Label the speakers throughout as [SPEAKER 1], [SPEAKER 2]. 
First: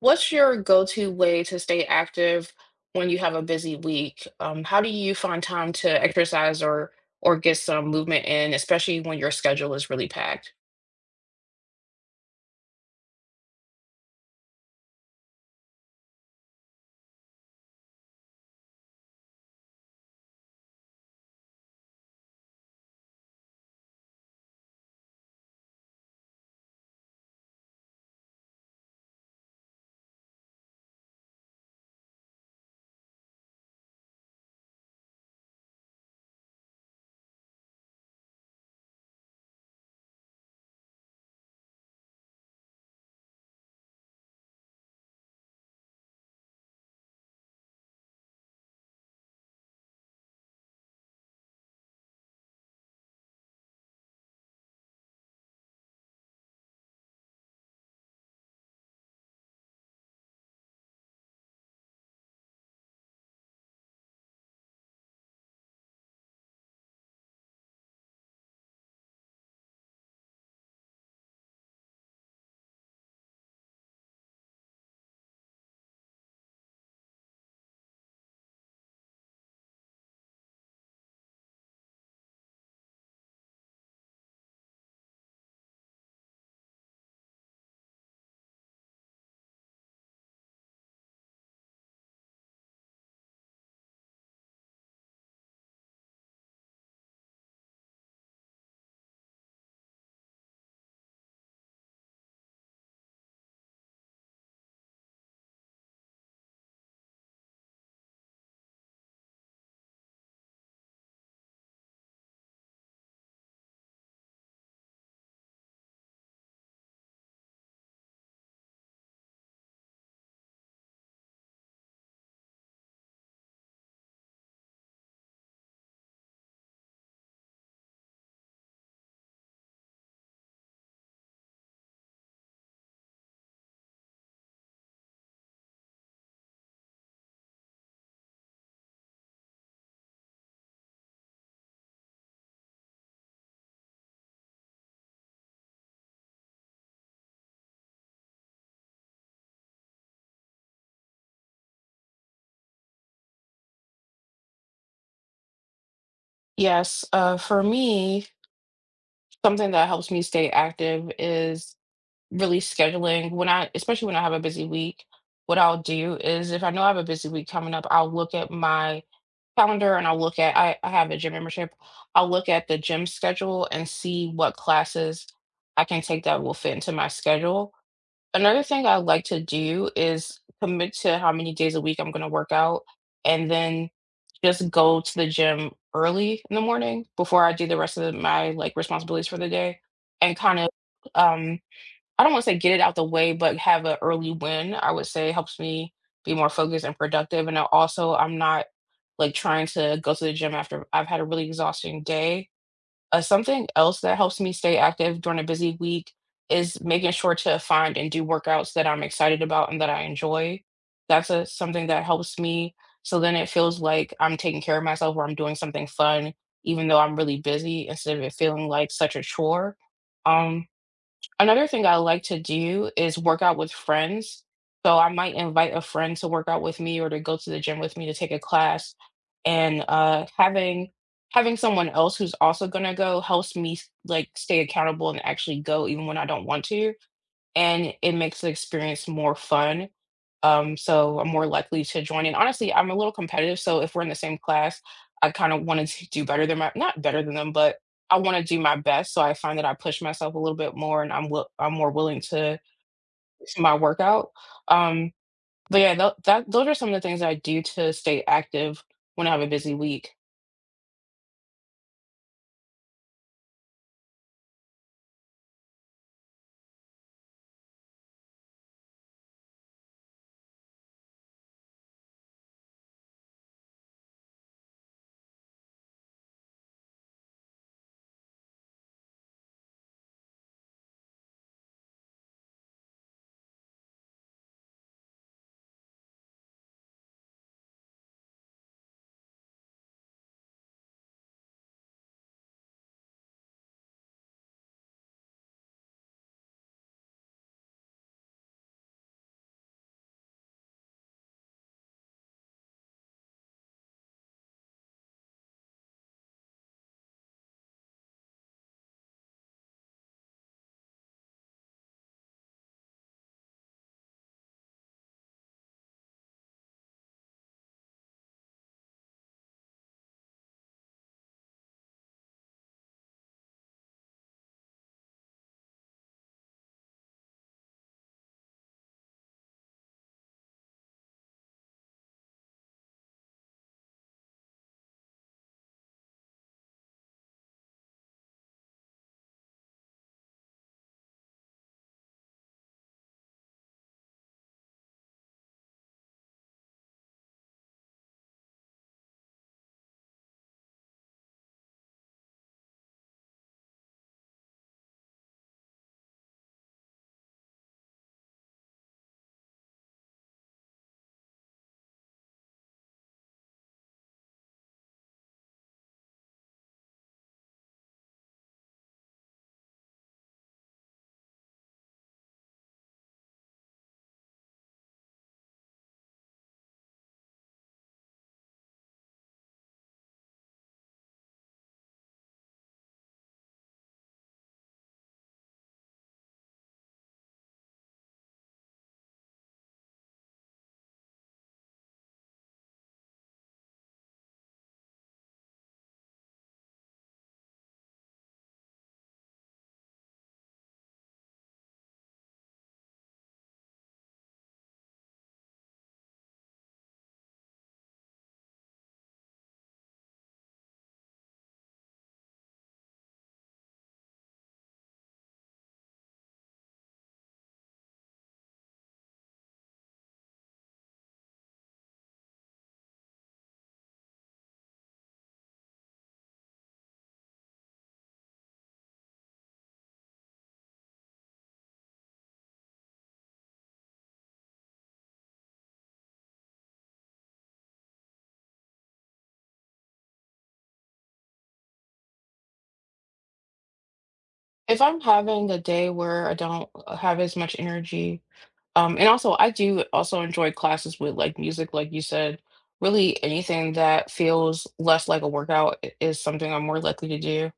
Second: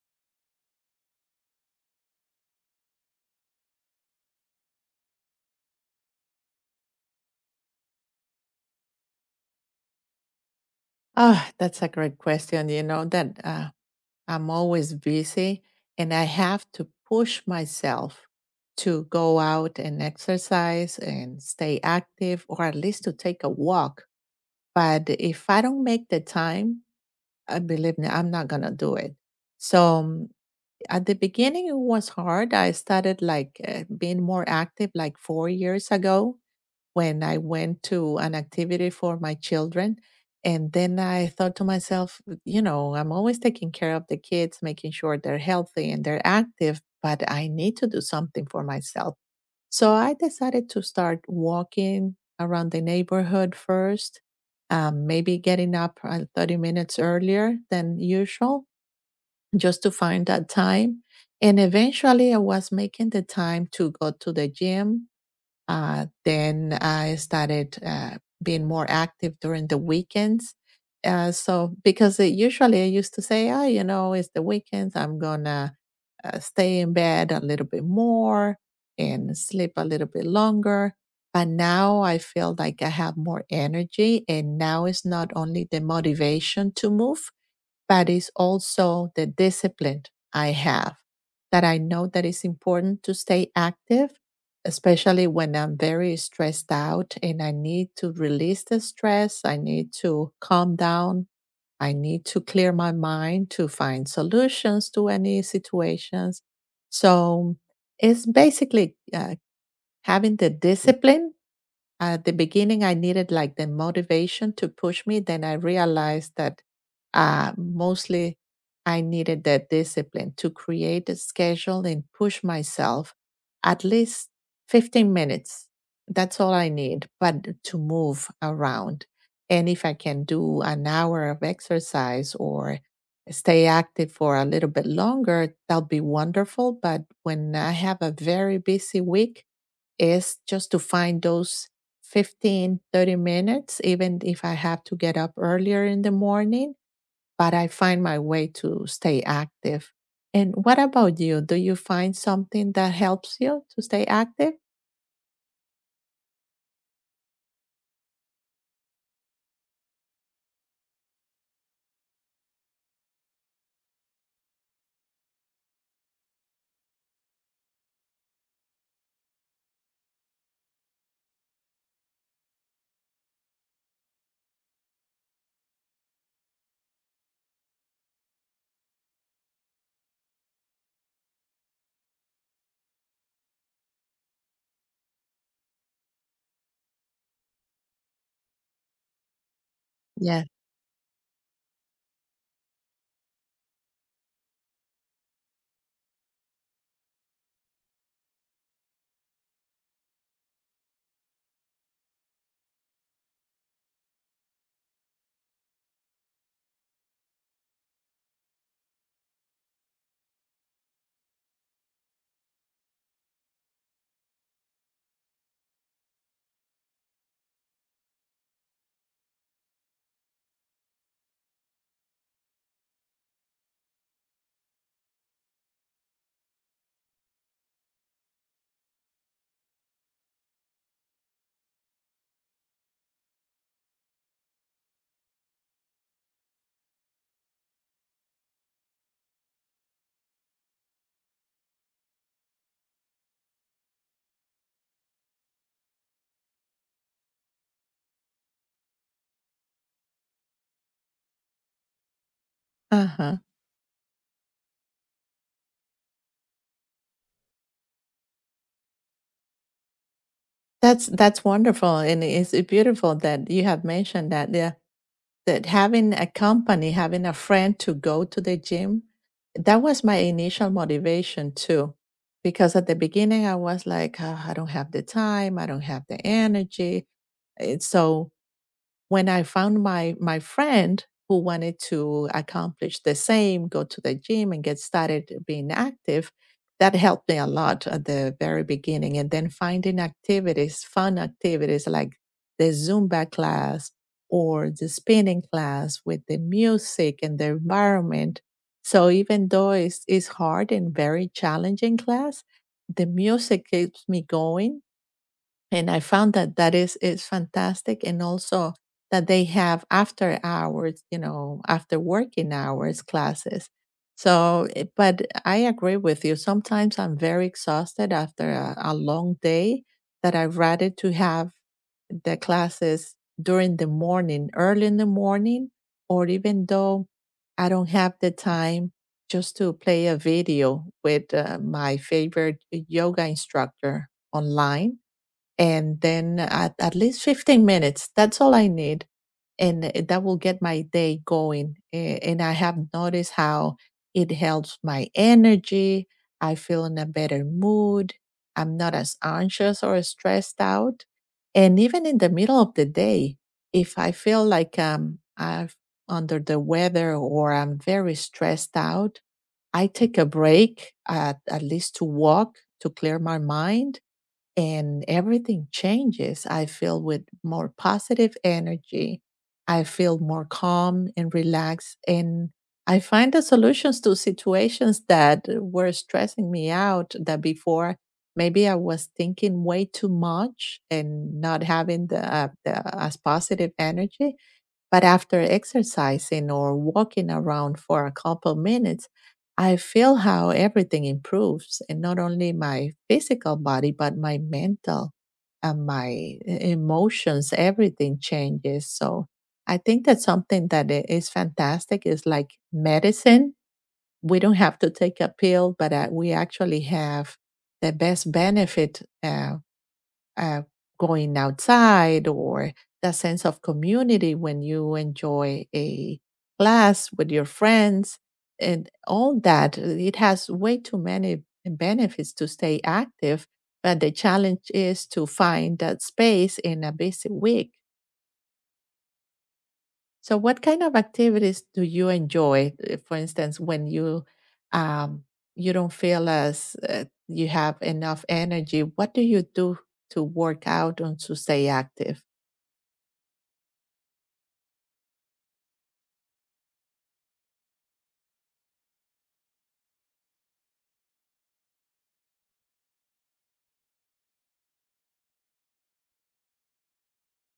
[SPEAKER 1] What's your go-to way to stay active when you have a busy week? How do you find time to exercise or get some movement in, especially when your schedule is really packed?
[SPEAKER 2] Oh, that's a great question. You know that I'm always busy and I have to push myself to go out and exercise and stay active, or at least to take a walk. But if I don't make the time, I believe me, I'm not going to do it. So um, at the beginning, it was hard. I started like being more active like 4 years ago, when I went to an activity for my children. And then I thought to myself, you know, I'm always taking care of the kids, making sure they're healthy and they're active, but I need to do something for myself. So I decided to start walking around the neighborhood first, maybe getting up 30 minutes earlier than usual, just to find that time. And eventually I was making the time to go to the gym, then I started being more active during the weekends. Usually I used to say, oh, you know, it's the weekends, I'm gonna stay in bed a little bit more and sleep a little bit longer. But now I feel like I have more energy, and now it's not only the motivation to move, but it's also the discipline I have, that I know that it's important to stay active, especially when I'm very stressed out and I need to release the stress. I need to calm down. I need to clear my mind to find solutions to any situations. So it's basically having the discipline. At the beginning, I needed like the motivation to push me. Then I realized that mostly I needed the discipline to create a schedule and push myself at least 15 minutes. That's all I need, but to move around. And if I can do an hour of exercise or stay active for a little bit longer, that'll be wonderful. But when I have a very busy week, is just to find those 15-30 minutes, even if I have to get up earlier in the morning, but I find my way to stay active. And what about you? Do you find something that helps you to stay active?
[SPEAKER 1] Yes, for me, something that helps me stay active is really scheduling. Especially when I have a busy week, what I'll do is if I know I have a busy week coming up, I'll look at my calendar and I have a gym membership. I'll look at the gym schedule and see what classes I can take that will fit into my schedule. Another thing I like to do is commit to how many days a week I'm going to work out and then just go to the gym early in the morning before I do the rest of my like responsibilities for the day and
[SPEAKER 2] Yeah.
[SPEAKER 1] kind of um I don't want to say get it out the way, but have an early win, I would say helps me be more focused and productive. And I also, I'm not like trying to go to the gym after I've had a really exhausting day. Something else that helps me stay active during a busy week is making sure to find and do workouts that I'm excited about and that I enjoy. That's something that helps me. So then it feels like I'm taking care of myself or I'm doing something fun, even though I'm really busy, instead of it feeling like such a chore. Um, Another thing I like to do is work out with friends. So I might invite a friend to work out with me or to go to the gym with me to take a class. And having someone else who's also gonna go helps me like stay accountable and actually go even when I don't want to. And it makes the experience more fun. So I'm more likely to join. And honestly, I'm a little competitive. So if we're in the same class, I kind of want to do better than my, not better than them, but I want to do my best. So I find that I push myself a little bit more and I'm more willing
[SPEAKER 2] Uh-huh.
[SPEAKER 1] to my workout. Um, but yeah, those are some of the things I do to stay active when I have a busy week.
[SPEAKER 2] That's wonderful. And it's beautiful that you have mentioned that. Yeah, that having a company, having a friend to go to the gym, that was my initial motivation too. Because at the beginning, I was like, "Ah, I don't have the time, I don't have the energy." and so. When I found my friend who wanted to accomplish the same, go to the gym and get started being active, that helped me a lot at the very beginning. And then finding activities, fun activities like the Zumba class or the spinning class with the music and the environment. So even though it's hard and very challenging class, the music keeps me going, and I found that that is fantastic. And also that they have after hours, you know, after working hours classes. So but I agree with you, sometimes I'm very exhausted after a long day, that I'd rather to have the classes during the morning, early in the morning, or even though I don't have the time, just to play a video with my favorite yoga instructor online, and then at least 15 minutes. That's all I need. And that will get my day going. And I have noticed how it helps my energy. I feel in a better mood. I'm not as anxious or stressed out. And even in the middle of the day, if I feel like I'm under the weather or I'm very stressed out, I take a break, at least to walk to clear my mind, and everything changes. I feel with more positive energy. I feel more calm and relaxed. And I find the solutions to situations that were stressing me out, that before maybe I was thinking way too much and not having the, as positive energy. But after exercising or walking around for a couple minutes, I feel how everything improves, and not only my physical body, but my mental and my emotions, everything changes. So I think that's something that is fantastic. It's like medicine. We don't have to take a pill, but we actually have the best benefit uh, going outside, or that sense of community when you enjoy a class with your friends and all that. It has way too many benefits to stay active, but the challenge is to find that space in a busy week. So, what kind of activities do you enjoy? For instance, when you um, you don't feel as you have enough energy, what do you do to work out and to stay active?
[SPEAKER 1] If I'm having a day where I don't have as much energy, and also, I do also enjoy classes with like music, like you said. Really, anything that feels less like a workout is something I'm more likely to do,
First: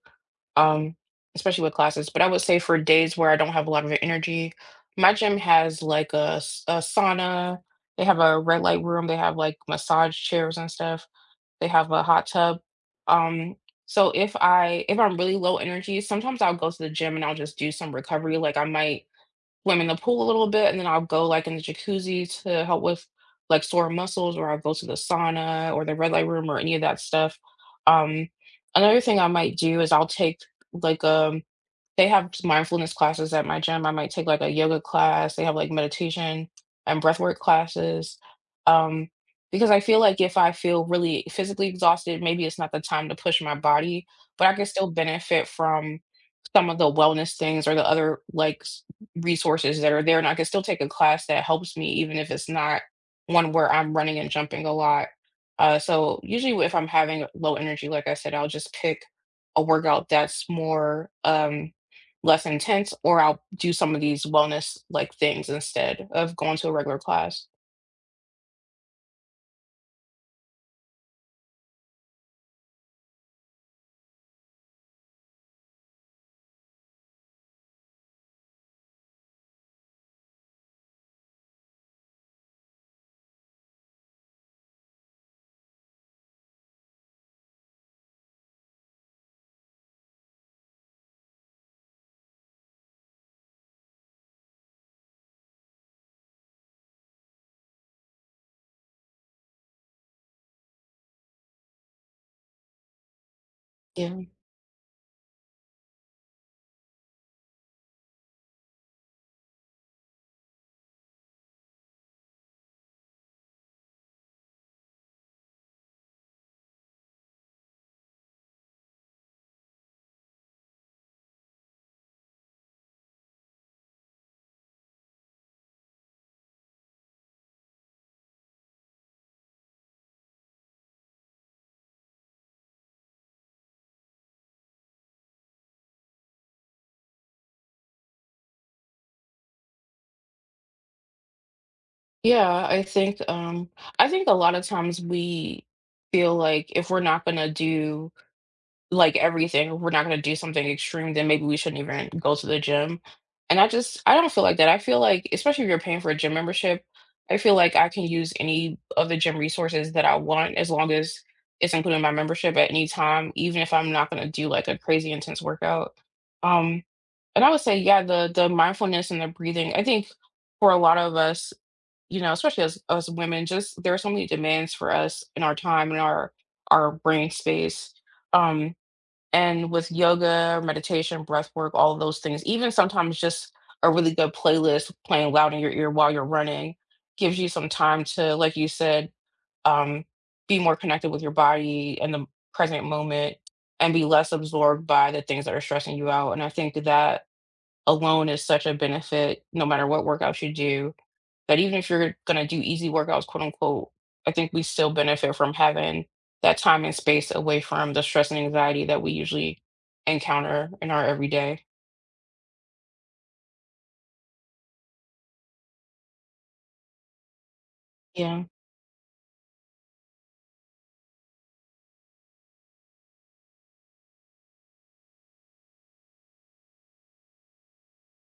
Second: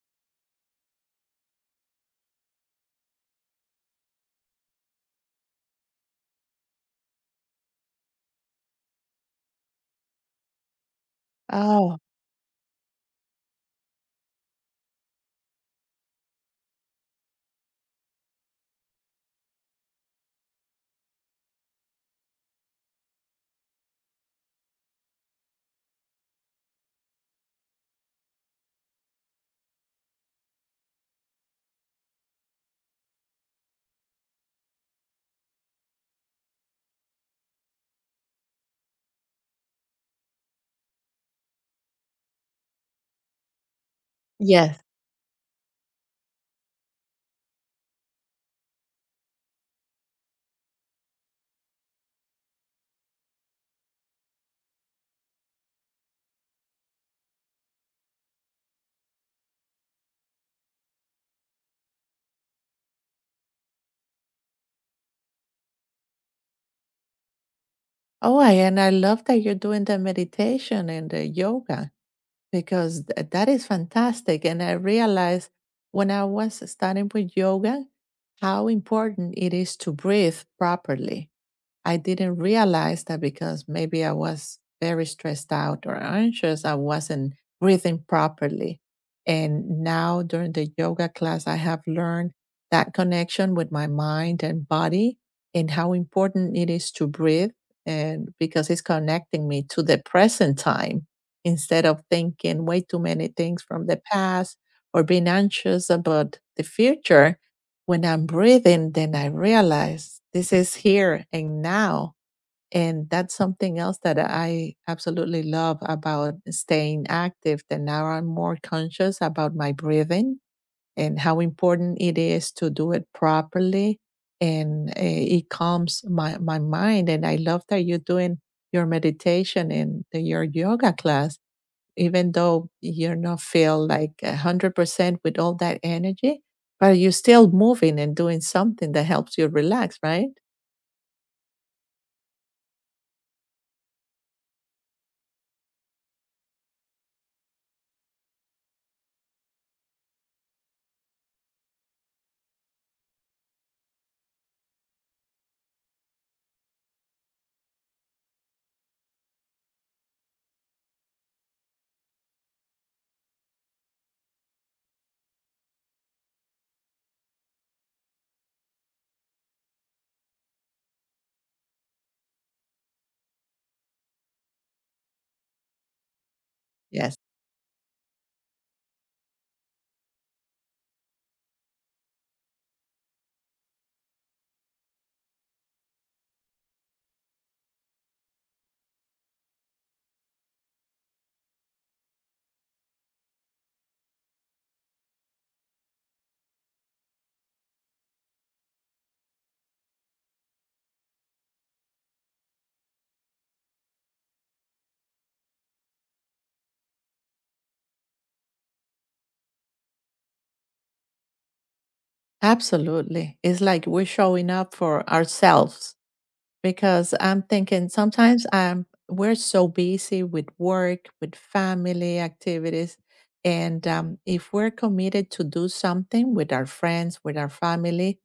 [SPEAKER 1] um, especially with classes. But I would say for days where I don't have a lot of energy, my gym has like a sauna. They have a red light room. They have like massage chairs and stuff. They have
[SPEAKER 2] Oh,
[SPEAKER 1] a hot tub. Um, so if I if I'm really low energy, sometimes I'll go to the gym and I'll just do some recovery. Like I might swim in the pool a little bit, and then I'll go, like, in the jacuzzi to help with, like, sore muscles, or I'll go to the sauna or the red light room or any of that stuff. Um, another thing I might do is I'll take, like, um they have s mindfulness classes at my gym. I might take, like, a yoga class. They have, like, meditation and breathwork classes, um, because I feel like if I feel really physically exhausted, maybe it's not the time to push my body, but I can
[SPEAKER 2] yes.
[SPEAKER 1] still benefit from some of the wellness things or the other like resources that are there, and I can still take a class that helps me even if it's not one where I'm running and jumping a lot. So usually if I'm having low energy, like I said, I'll just pick a workout that's more less intense, or I'll do some of these wellness like things instead of going to a regular class.
[SPEAKER 2] Oh, I and I love that you're doing the meditation and the yoga, because that is fantastic. And I realized, when I was starting with yoga, how important it is to breathe properly. I didn't realize that, because maybe I was very stressed out or anxious, I wasn't breathing properly. And now during the yoga class, I have learned that connection with my mind and body, and how important it is to breathe. And because it's connecting me to the present time, instead of thinking way too many things from the
[SPEAKER 1] yeah
[SPEAKER 2] past or being anxious about the future, when I'm breathing, then I realize this is here and now. And that's something else that I absolutely love about staying active. That now I'm more conscious about my breathing and how important it is to do it properly. And it calms my mind. And I love that you're doing your meditation in your yoga class, even though you're not feel like 100% with all that energy, but you're still moving and doing something that helps you relax, right?
[SPEAKER 1] yeah I think I think a lot of times we feel like if we're not going to do like everything. If we're not gonna do something extreme, then maybe we shouldn't even go to the gym. And I don't feel like that. I feel like, especially if you're paying for a gym membership, I feel like I can use any of the gym resources that I want as long as it's included in my membership at any time, even if I'm not gonna do like a crazy intense workout. Um, and I would say, yeah, the mindfulness and the breathing, I think for a lot of us, especially as women, just there are so many demands for us in our time and our
[SPEAKER 2] Yes,
[SPEAKER 1] brain space. Um, and with yoga, meditation, breath work, all of those things, even sometimes just a really good playlist playing loud in your ear while you're running gives you some time to, like you said, um, be more connected with your body and the present moment and be less absorbed by the things that are stressing you out. And I think that alone is such a benefit no matter what workouts you do, but even if you're gonna do easy workouts, quote unquote, I think we still benefit from having that time and space away from the stress and anxiety that we usually encounter in our everyday.
[SPEAKER 2] absolutely. It's like we're showing up for ourselves. Because I'm thinking
[SPEAKER 1] Yeah,
[SPEAKER 2] sometimes I'm we're so busy with work, with family activities, and if we're committed to do something with our friends, with our family,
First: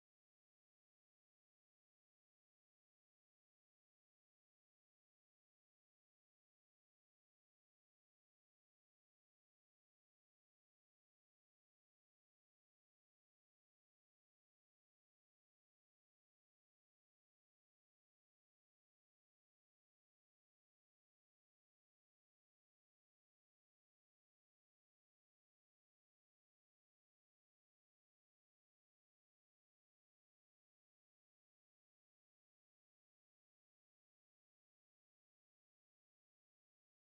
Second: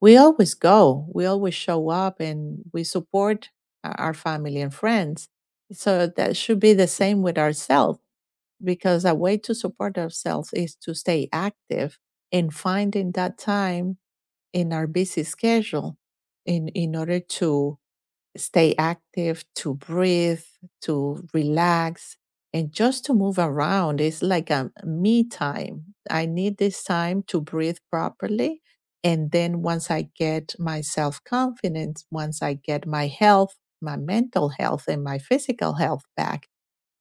[SPEAKER 2] we always go, we always show up, and we support our family and friends. So that should be the same with ourselves, because a way to support ourselves is to stay active, and finding that time in our busy schedule, in order to stay active, to breathe, to relax, and just to move around. It's like a me time. I need this time to breathe properly. And then once I get my self confidence, once I get my health, my mental health, and my physical health back,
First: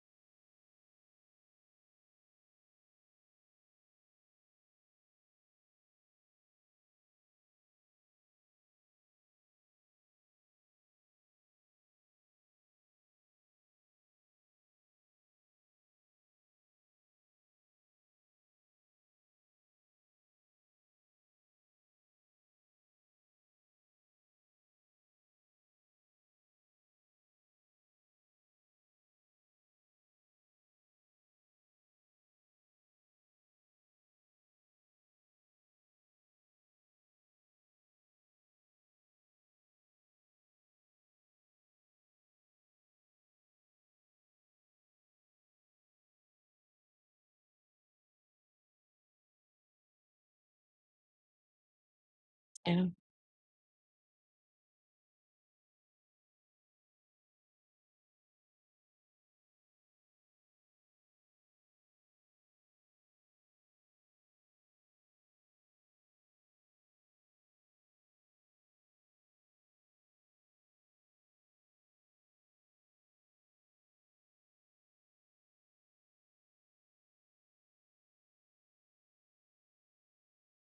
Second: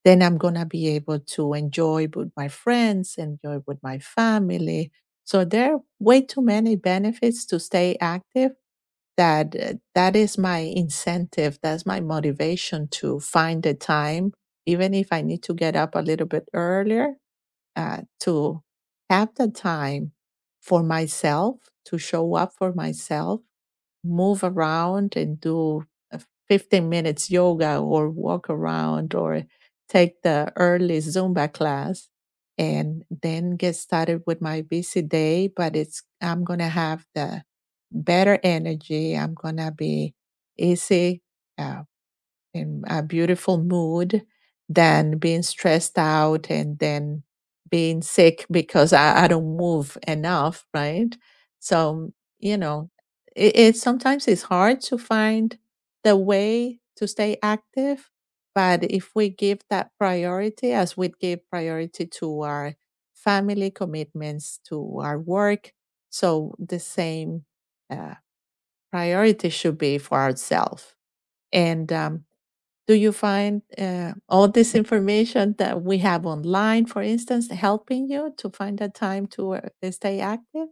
[SPEAKER 2] then I'm going to be able to enjoy with my friends, enjoy with my family. So there are way too many benefits to stay active, that that is my incentive, that's my motivation to find the time, even if I need to get up a little bit earlier, to have the time for myself, to show up for myself, move around and do a 15 minutes yoga or walk around, or take the early Zumba class, and then get started with my busy day. But I'm going to have the better energy. I'm going to be easy. uh, in a beautiful mood, than being stressed out and then being sick because I don't move enough, right? So, you
[SPEAKER 1] yeah.
[SPEAKER 2] know, it sometimes it's hard to find the way to stay active. But if we give that priority as we give priority to our family commitments, to our work, so the same uh, priority should be for ourselves. And do you find all this information that we have online, for instance, helping you to find a time to stay active?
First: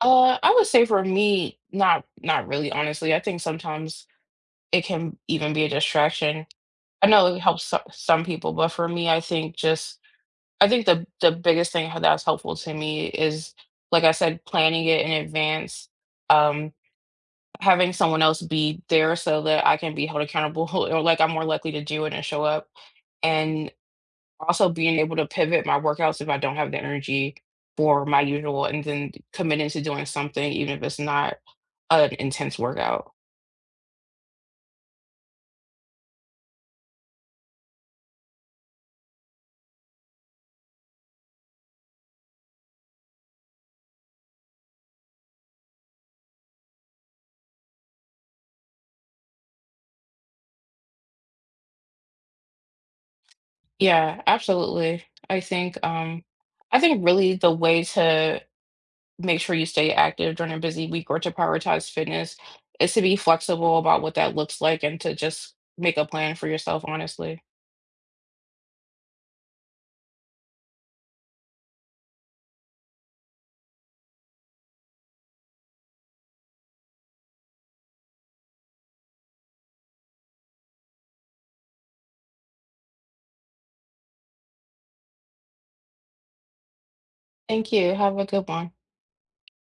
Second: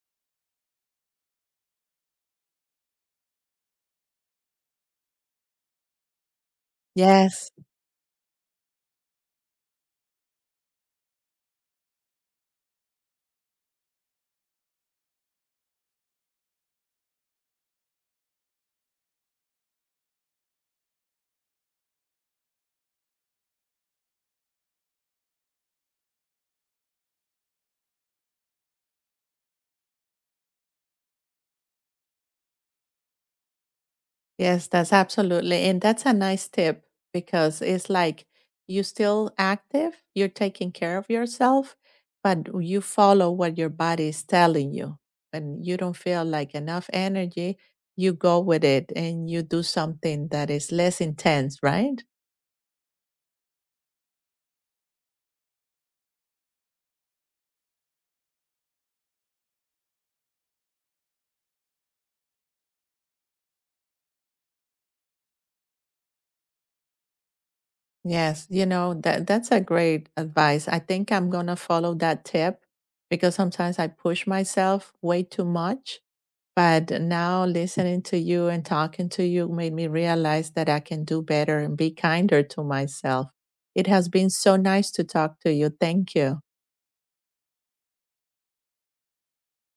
[SPEAKER 1] I would say for me, not really, honestly. I think sometimes it can even be a distraction. I know it
[SPEAKER 2] Yes.
[SPEAKER 1] helps some people, but for me, I think the biggest thing how that's helpful to me is, like I said, planning it in advance. Um, having someone else be there so that I can be held accountable or like I'm more likely to do it and show up. And also being able to pivot my workouts if I don't have the energy for my usual, and then committing to doing something, even if it's not an intense workout.
[SPEAKER 2] Yes, that's absolutely. And that's a nice tip, because it's like you still active, you're taking care of yourself, but you follow what your body is telling you. When you don't feel like enough energy, you go with it and you do something that is less intense, right?
[SPEAKER 1] Yeah, absolutely. I think um I think really the way to make sure you stay active during a busy week or to prioritize fitness is to be flexible about what that looks like and to just make a plan for yourself, honestly.
[SPEAKER 2] Yes, you know, that's a great advice. I think I'm gonna follow that tip, because sometimes I push myself way too much. But now listening to you and talking to you made me realize that I can do better and be kinder to myself. It has been so nice to talk to you. Thank you.
[SPEAKER 1] Thank you. Have a good one.